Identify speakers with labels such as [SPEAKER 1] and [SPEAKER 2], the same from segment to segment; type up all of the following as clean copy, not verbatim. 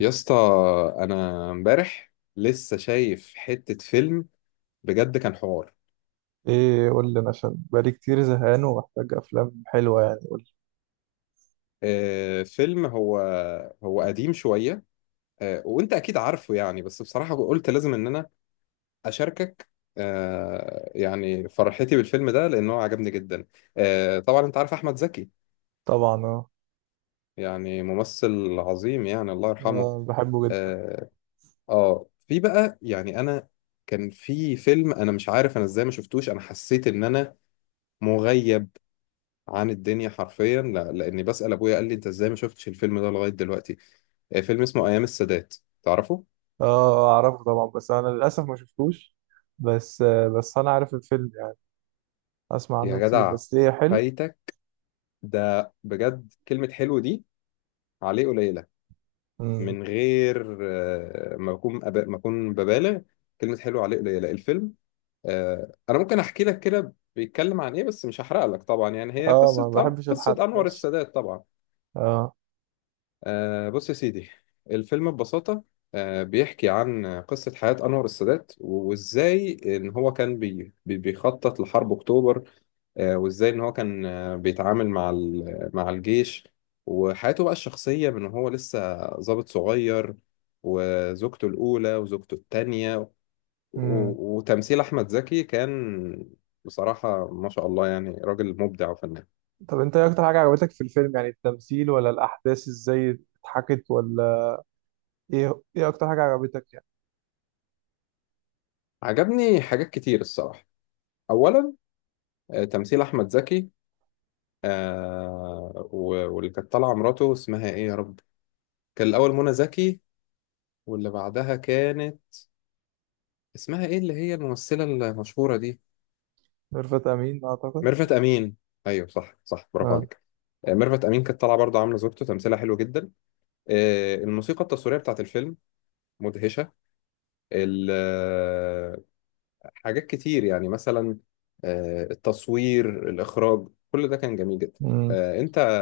[SPEAKER 1] يا اسطى، انا امبارح لسه شايف حتة فيلم. بجد كان حوار.
[SPEAKER 2] ايه، قول لي انا عشان بقالي كتير زهقان ومحتاج افلام حلوه، يعني قول لي.
[SPEAKER 1] فيلم، هو قديم شوية. وانت اكيد عارفه يعني، بس بصراحة قلت لازم ان انا اشاركك. يعني فرحتي بالفيلم ده لانه عجبني جدا. طبعا انت عارف احمد زكي،
[SPEAKER 2] طبعا اه.
[SPEAKER 1] يعني ممثل عظيم، يعني الله يرحمه.
[SPEAKER 2] آه، بحبه جدا.
[SPEAKER 1] اه. في بقى يعني انا، كان في فيلم انا مش عارف انا ازاي ما شفتوش، انا حسيت ان انا مغيب عن الدنيا حرفيا. لا، لاني بسأل ابويا قال لي انت ازاي ما شفتش الفيلم ده لغاية دلوقتي. فيلم اسمه ايام السادات، تعرفه؟
[SPEAKER 2] اه. آه، اعرفه طبعا بس انا للاسف ما شفتوش. بس بس انا عارف الفيلم يعني، اسمع
[SPEAKER 1] يا
[SPEAKER 2] عنه كتير،
[SPEAKER 1] جدع
[SPEAKER 2] بس ايه، حلو.
[SPEAKER 1] فايتك، ده بجد كلمة حلو دي عليه قليلة.
[SPEAKER 2] امم
[SPEAKER 1] من غير ما اكون ببالغ، كلمة حلو عليه قليلة الفيلم. انا ممكن احكي لك كده بيتكلم عن ايه، بس مش هحرق لك طبعا. يعني هي
[SPEAKER 2] اه، ما بحبش
[SPEAKER 1] قصة
[SPEAKER 2] الحرق،
[SPEAKER 1] انور
[SPEAKER 2] ماشي.
[SPEAKER 1] السادات طبعا.
[SPEAKER 2] اه.
[SPEAKER 1] بص يا سيدي، الفيلم ببساطة بيحكي عن قصة حياة أنور السادات، وإزاي إن هو كان بيخطط لحرب أكتوبر. وإزاي إن هو كان بيتعامل مع مع الجيش. وحياته بقى الشخصية من هو لسه ضابط صغير، وزوجته الأولى وزوجته التانية.
[SPEAKER 2] امم
[SPEAKER 1] وتمثيل أحمد زكي كان بصراحة ما شاء الله، يعني راجل مبدع وفنان.
[SPEAKER 2] طب انت ايه اكتر حاجه عجبتك في الفيلم، يعني التمثيل ولا الاحداث، ازاي اتحكت، ولا ايه اكتر حاجه عجبتك يعني؟
[SPEAKER 1] عجبني حاجات كتير الصراحة. أولا، تمثيل أحمد زكي. واللي كانت طالعة مراته اسمها ايه يا رب؟ كان الأول منى زكي، واللي بعدها كانت اسمها ايه اللي هي الممثلة المشهورة دي؟
[SPEAKER 2] ميرفت امين اعتقد.
[SPEAKER 1] ميرفت أمين، ايوه صح صح، برافو
[SPEAKER 2] اه.
[SPEAKER 1] عليك. ميرفت أمين كانت طالعة برضه عاملة زوجته، تمثيلها حلو جدا. الموسيقى التصويرية بتاعت الفيلم مدهشة. ال- آه، حاجات كتير يعني، مثلا التصوير، الإخراج، كل ده كان جميل جدا.
[SPEAKER 2] مم.
[SPEAKER 1] انت،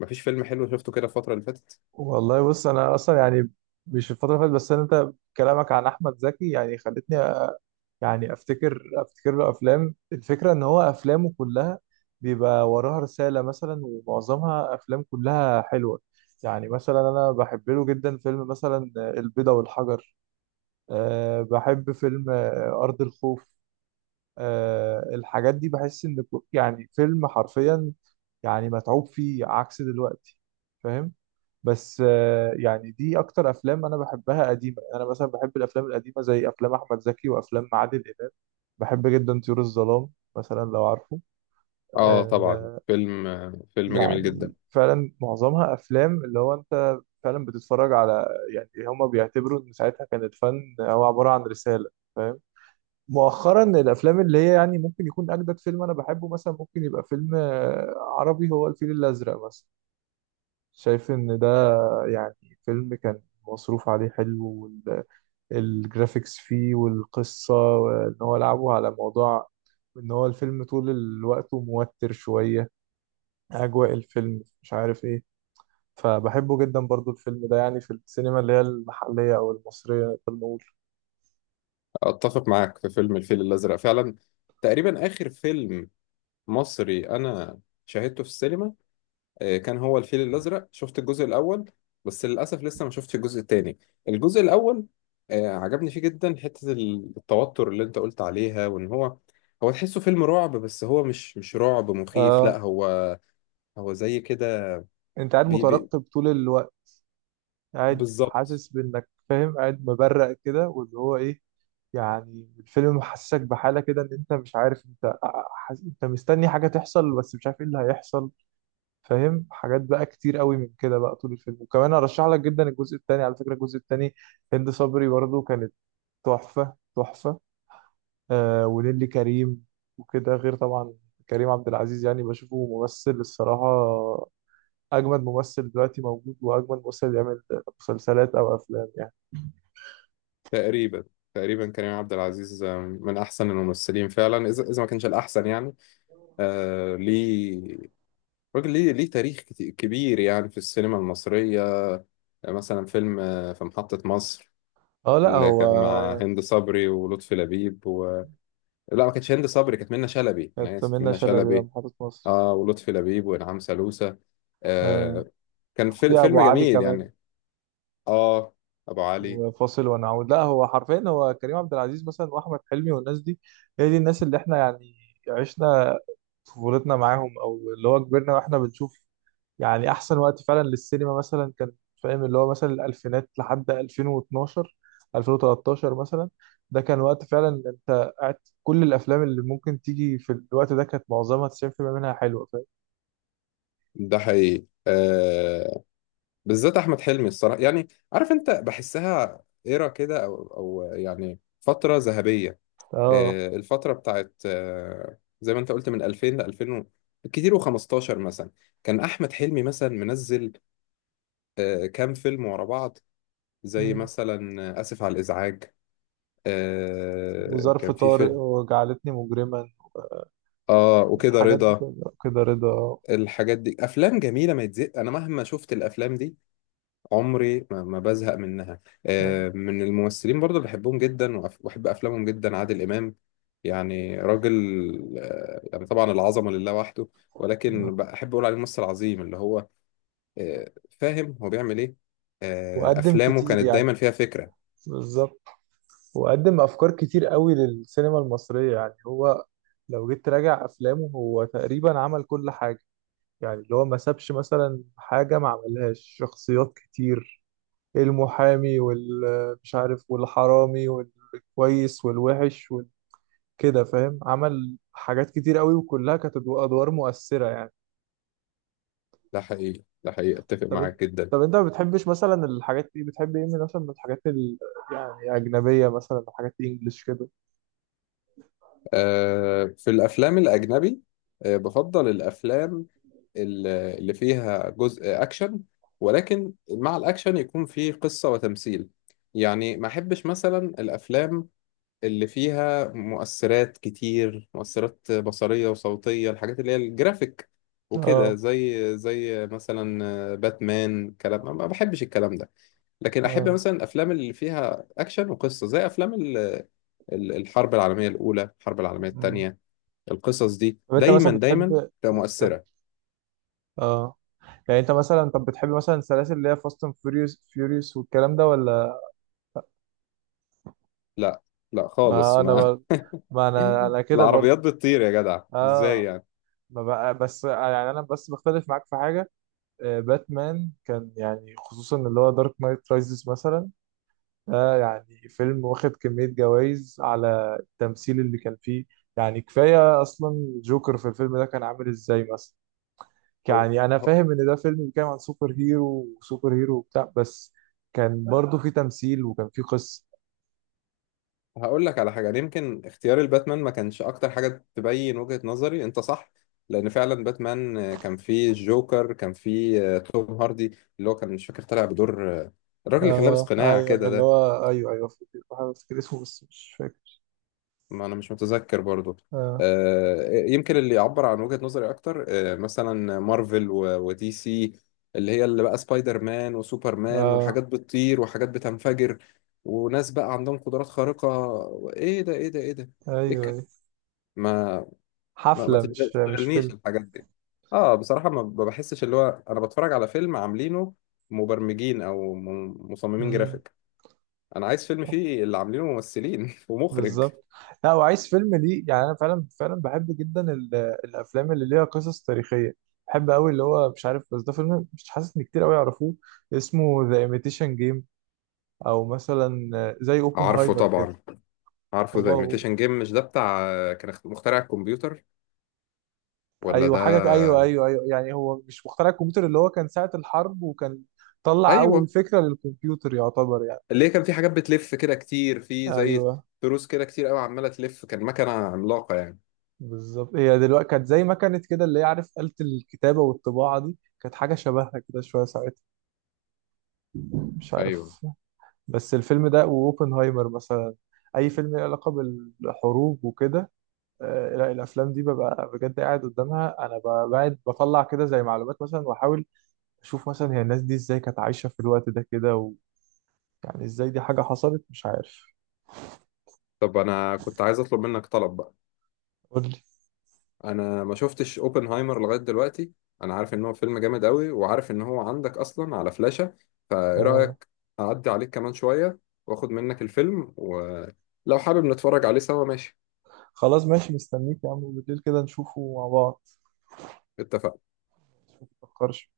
[SPEAKER 1] مفيش فيلم حلو شفته كده الفترة اللي فاتت.
[SPEAKER 2] والله بص، انا اصلا يعني مش الفتره اللي فاتت بس، انت كلامك عن احمد زكي يعني خلتني يعني افتكر، له افلام. الفكره ان هو افلامه كلها بيبقى وراها رساله مثلا، ومعظمها افلام كلها حلوه. يعني مثلا انا بحب له جدا فيلم مثلا البيضه والحجر. أه، بحب فيلم ارض الخوف. أه، الحاجات دي بحس ان يعني فيلم حرفيا يعني متعوب فيه، عكس دلوقتي. فاهم؟ بس يعني دي اكتر افلام انا بحبها قديمه. يعني انا مثلا بحب الافلام القديمه زي افلام احمد زكي وافلام عادل امام. بحب جدا طيور الظلام مثلا، لو عارفه.
[SPEAKER 1] اه طبعا،
[SPEAKER 2] آه.
[SPEAKER 1] فيلم جميل
[SPEAKER 2] يعني
[SPEAKER 1] جدا.
[SPEAKER 2] فعلا معظمها افلام اللي هو انت فعلا بتتفرج على، يعني هما بيعتبروا ان ساعتها كان الفن هو عباره عن رساله. فاهم؟ مؤخرا الافلام اللي هي يعني ممكن يكون اجدد فيلم انا بحبه، مثلا ممكن يبقى فيلم عربي، هو الفيل الازرق مثلا. شايف ان ده يعني فيلم كان مصروف عليه حلو، والجرافيكس فيه والقصة، وان هو لعبه على موضوع ان هو الفيلم طول الوقت موتر شوية. اجواء الفيلم مش عارف ايه، فبحبه جدا برضو الفيلم ده، يعني في السينما اللي هي المحلية او المصرية نقدر نقول.
[SPEAKER 1] اتفق معاك في فيلم الفيل الازرق فعلا. تقريبا اخر فيلم مصري انا شاهدته في السينما، كان هو الفيل الازرق. شفت الجزء الاول، بس للاسف لسه ما شفتش الجزء الثاني. الجزء الاول عجبني فيه جدا حتة التوتر اللي انت قلت عليها، وان هو تحسه فيلم رعب، بس هو مش رعب مخيف، لا،
[SPEAKER 2] آه.
[SPEAKER 1] هو هو زي كده
[SPEAKER 2] انت قاعد
[SPEAKER 1] بي بي
[SPEAKER 2] مترقب طول الوقت، قاعد
[SPEAKER 1] بالظبط.
[SPEAKER 2] حاسس بانك فاهم، قاعد مبرق كده واللي هو ايه. يعني الفيلم محسسك بحالة كده ان انت مش عارف انت، انت مستني حاجة تحصل بس مش عارف ايه اللي هيحصل. فاهم؟ حاجات بقى كتير قوي من كده بقى طول الفيلم. وكمان ارشح لك جدا الجزء الثاني، على فكرة. الجزء الثاني هند صبري برضو كانت تحفة تحفة. آه. ونيلي كريم وكده، غير طبعا كريم عبد العزيز. يعني بشوفه ممثل الصراحة أجمد ممثل دلوقتي موجود، وأجمد ممثل يعمل مسلسلات أو أفلام يعني.
[SPEAKER 1] تقريبا تقريبا كريم عبد العزيز من احسن الممثلين فعلا، اذا ما كانش الاحسن يعني. ليه، راجل ليه، تاريخ كبير يعني في السينما المصريه. مثلا فيلم في محطه مصر،
[SPEAKER 2] اه، لا
[SPEAKER 1] اللي
[SPEAKER 2] هو
[SPEAKER 1] كان مع
[SPEAKER 2] يعني
[SPEAKER 1] هند صبري ولطفي لبيب و... لا، ما كانتش هند صبري، كانت منى شلبي، انا
[SPEAKER 2] كانت
[SPEAKER 1] اسف،
[SPEAKER 2] منة
[SPEAKER 1] منى
[SPEAKER 2] شلبي
[SPEAKER 1] شلبي.
[SPEAKER 2] محطة مصر.
[SPEAKER 1] اه، ولطفي لبيب وانعام سالوسة.
[SPEAKER 2] آه.
[SPEAKER 1] آه كان
[SPEAKER 2] في ابو
[SPEAKER 1] فيلم
[SPEAKER 2] علي
[SPEAKER 1] جميل
[SPEAKER 2] كمان.
[SPEAKER 1] يعني. اه، ابو علي.
[SPEAKER 2] وفاصل ونعود، لا هو حرفيا هو كريم عبد العزيز مثلا، واحمد حلمي والناس دي. هي دي الناس اللي احنا يعني عشنا طفولتنا معاهم، او اللي هو كبرنا واحنا بنشوف. يعني احسن وقت فعلا للسينما مثلا كان، فاهم، اللي هو مثلا الالفينات لحد 2012، 2013 مثلا. ده كان وقت فعلا انت قاعد كل الافلام اللي ممكن تيجي في الوقت ده كانت معظمها 90% منها حلوه. فاهم؟
[SPEAKER 1] ده حقيقي، بالذات احمد حلمي الصراحه، يعني عارف انت بحسها ايرا كده، او يعني فتره ذهبيه.
[SPEAKER 2] اه.
[SPEAKER 1] الفتره بتاعت، زي ما انت قلت، من 2000 ل 2000 كتير و15 مثلا، كان احمد حلمي مثلا منزل كام فيلم ورا بعض، زي
[SPEAKER 2] مم.
[SPEAKER 1] مثلا اسف على الازعاج.
[SPEAKER 2] وظرف
[SPEAKER 1] كان في
[SPEAKER 2] طارق
[SPEAKER 1] فيلم،
[SPEAKER 2] وجعلتني مجرما،
[SPEAKER 1] اه، وكده
[SPEAKER 2] الحاجات دي
[SPEAKER 1] رضا.
[SPEAKER 2] كلها كده رضا.
[SPEAKER 1] الحاجات دي افلام جميله ما يتزق، انا مهما شفت الافلام دي عمري ما بزهق منها. من الممثلين برضه اللي بحبهم جدا وأحب أفلامهم جدا عادل إمام، يعني راجل يعني طبعا العظمة لله وحده، ولكن بحب أقول عليه ممثل عظيم اللي هو فاهم هو بيعمل إيه.
[SPEAKER 2] وقدم
[SPEAKER 1] أفلامه
[SPEAKER 2] كتير
[SPEAKER 1] كانت
[SPEAKER 2] يعني.
[SPEAKER 1] دايما فيها فكرة.
[SPEAKER 2] بالظبط. وقدم افكار كتير قوي للسينما المصريه. يعني هو لو جيت تراجع افلامه، هو تقريبا عمل كل حاجه، يعني اللي هو ما سابش مثلا حاجه ما عملهاش. شخصيات كتير، المحامي والمش عارف والحرامي والكويس والوحش وكده. فاهم؟ عمل حاجات كتير قوي وكلها كانت ادوار مؤثره يعني.
[SPEAKER 1] ده حقيقي ده حقيقي، أتفق
[SPEAKER 2] طب انت،
[SPEAKER 1] معاك جدا.
[SPEAKER 2] ما بتحبش مثلا الحاجات دي؟ بتحب ايه من مثلا من الحاجات يعني اجنبيه مثلا، حاجات انجلش كده.
[SPEAKER 1] في الأفلام الأجنبي بفضل الأفلام اللي فيها جزء اكشن، ولكن مع الاكشن يكون فيه قصة وتمثيل. يعني ما احبش مثلا الافلام اللي فيها مؤثرات كتير، مؤثرات بصرية وصوتية، الحاجات اللي هي الجرافيك وكده،
[SPEAKER 2] اه.
[SPEAKER 1] زي مثلا باتمان كلام، ما بحبش الكلام ده. لكن احب
[SPEAKER 2] اه.
[SPEAKER 1] مثلا الافلام اللي فيها اكشن وقصة، زي افلام الحرب العالمية الاولى، الحرب العالمية
[SPEAKER 2] مم.
[SPEAKER 1] التانية. القصص دي
[SPEAKER 2] طب انت
[SPEAKER 1] دايما
[SPEAKER 2] مثلا بتحب،
[SPEAKER 1] دايما تبقى
[SPEAKER 2] اه كمل.
[SPEAKER 1] مؤثرة.
[SPEAKER 2] اه. يعني انت مثلا طب بتحب مثلا السلاسل اللي هي فاست اند فيوريوس، فيوريوس والكلام ده، ولا؟
[SPEAKER 1] لا لا خالص،
[SPEAKER 2] ما انا
[SPEAKER 1] ما
[SPEAKER 2] بر... ما انا كده
[SPEAKER 1] العربيات
[SPEAKER 2] برضو.
[SPEAKER 1] بتطير يا جدع ازاي
[SPEAKER 2] اه،
[SPEAKER 1] يعني؟
[SPEAKER 2] ما بقى بس، يعني انا بس بختلف معاك في حاجه. آه، باتمان كان يعني، خصوصا اللي هو دارك نايت رايزز مثلا، ده يعني فيلم واخد كمية جوائز على التمثيل اللي كان فيه. يعني كفاية أصلا جوكر في الفيلم ده كان عامل إزاي مثلا.
[SPEAKER 1] هو
[SPEAKER 2] يعني أنا
[SPEAKER 1] هو-
[SPEAKER 2] فاهم إن ده فيلم بيتكلم عن سوبر هيرو وسوبر هيرو وبتاع، بس كان برضه فيه تمثيل وكان فيه قصة.
[SPEAKER 1] هقول لك على حاجه، يعني يمكن اختيار الباتمان ما كانش اكتر حاجه تبين وجهه نظري، انت صح، لان فعلا باتمان كان فيه الجوكر، كان فيه توم هاردي، اللي هو كان مش فاكر طالع بدور الراجل اللي كان لابس
[SPEAKER 2] آه
[SPEAKER 1] قناع
[SPEAKER 2] أيوه،
[SPEAKER 1] كده
[SPEAKER 2] اللي
[SPEAKER 1] ده،
[SPEAKER 2] هو أيوه أيوه، فاكر. بحاول أفتكر اسمه بس مش فاكر.
[SPEAKER 1] ما انا مش متذكر برضو.
[SPEAKER 2] آه.
[SPEAKER 1] يمكن اللي يعبر عن وجهة نظري اكتر مثلا مارفل ودي سي، اللي هي اللي بقى سبايدر مان وسوبر مان
[SPEAKER 2] آه
[SPEAKER 1] وحاجات بتطير وحاجات بتنفجر وناس بقى عندهم قدرات خارقة. ايه ده، ايه ده، ايه ده،
[SPEAKER 2] أيوه
[SPEAKER 1] ايه الكلام؟
[SPEAKER 2] أيوه.
[SPEAKER 1] ما ما
[SPEAKER 2] حفلة مش
[SPEAKER 1] تشغلنيش
[SPEAKER 2] فيلم.
[SPEAKER 1] الحاجات دي. اه بصراحة ما بحسش اللي هو انا بتفرج على فيلم عاملينه مبرمجين او مصممين
[SPEAKER 2] مم.
[SPEAKER 1] جرافيك. انا عايز فيلم فيه اللي عاملينه ممثلين ومخرج.
[SPEAKER 2] بالظبط. لا، وعايز فيلم ليه. يعني انا فعلا فعلا بحب جدا الافلام اللي ليها قصص تاريخيه. بحب قوي اللي هو مش عارف، بس ده فيلم مش حاسس ان كتير قوي يعرفوه، اسمه ذا ايميتيشن جيم، او مثلا زي
[SPEAKER 1] عارفه
[SPEAKER 2] اوبنهايمر كده.
[SPEAKER 1] طبعا، عارفه ده
[SPEAKER 2] هو؟
[SPEAKER 1] imitation game، مش ده بتاع كان مخترع الكمبيوتر ولا
[SPEAKER 2] ايوه
[SPEAKER 1] ده؟
[SPEAKER 2] حاجه، ايوه ايوه ايوه. يعني هو مش مخترع الكمبيوتر، اللي هو كان ساعه الحرب وكان طلع اول
[SPEAKER 1] ايوه،
[SPEAKER 2] فكره للكمبيوتر يعتبر يعني.
[SPEAKER 1] اللي هي كان في حاجات بتلف كده كتير، في زي
[SPEAKER 2] ايوه
[SPEAKER 1] تروس كده كتير قوي عماله تلف، كان مكنه عملاقه يعني.
[SPEAKER 2] بالظبط، هي دلوقتي كانت زي ما كانت كده، اللي هي عارف آلة الكتابه والطباعه دي، كانت حاجه شبهها كده شويه ساعتها، مش
[SPEAKER 1] ايوه.
[SPEAKER 2] عارف. بس الفيلم ده واوبنهايمر مثلا، اي فيلم له علاقه بالحروب وكده، لا الافلام دي ببقى بجد قاعد قدامها انا، بقعد بطلع كده زي معلومات مثلا، واحاول اشوف مثلا هي الناس دي ازاي كانت عايشه في الوقت ده كده، و... يعني ازاي دي حاجه حصلت، مش عارف.
[SPEAKER 1] طب انا كنت عايز اطلب منك طلب بقى.
[SPEAKER 2] قول لي.
[SPEAKER 1] انا ما شفتش اوبنهايمر لغايه دلوقتي، انا عارف ان هو فيلم جامد قوي، وعارف ان هو عندك اصلا على فلاشه، فايه
[SPEAKER 2] آه.
[SPEAKER 1] رايك اعدي عليك كمان شويه، واخد منك الفيلم، ولو حابب نتفرج عليه سوا ماشي؟
[SPEAKER 2] خلاص ماشي، مستنيك يا عم بالليل كده نشوفه مع بعض.
[SPEAKER 1] اتفقنا.
[SPEAKER 2] متفكرش.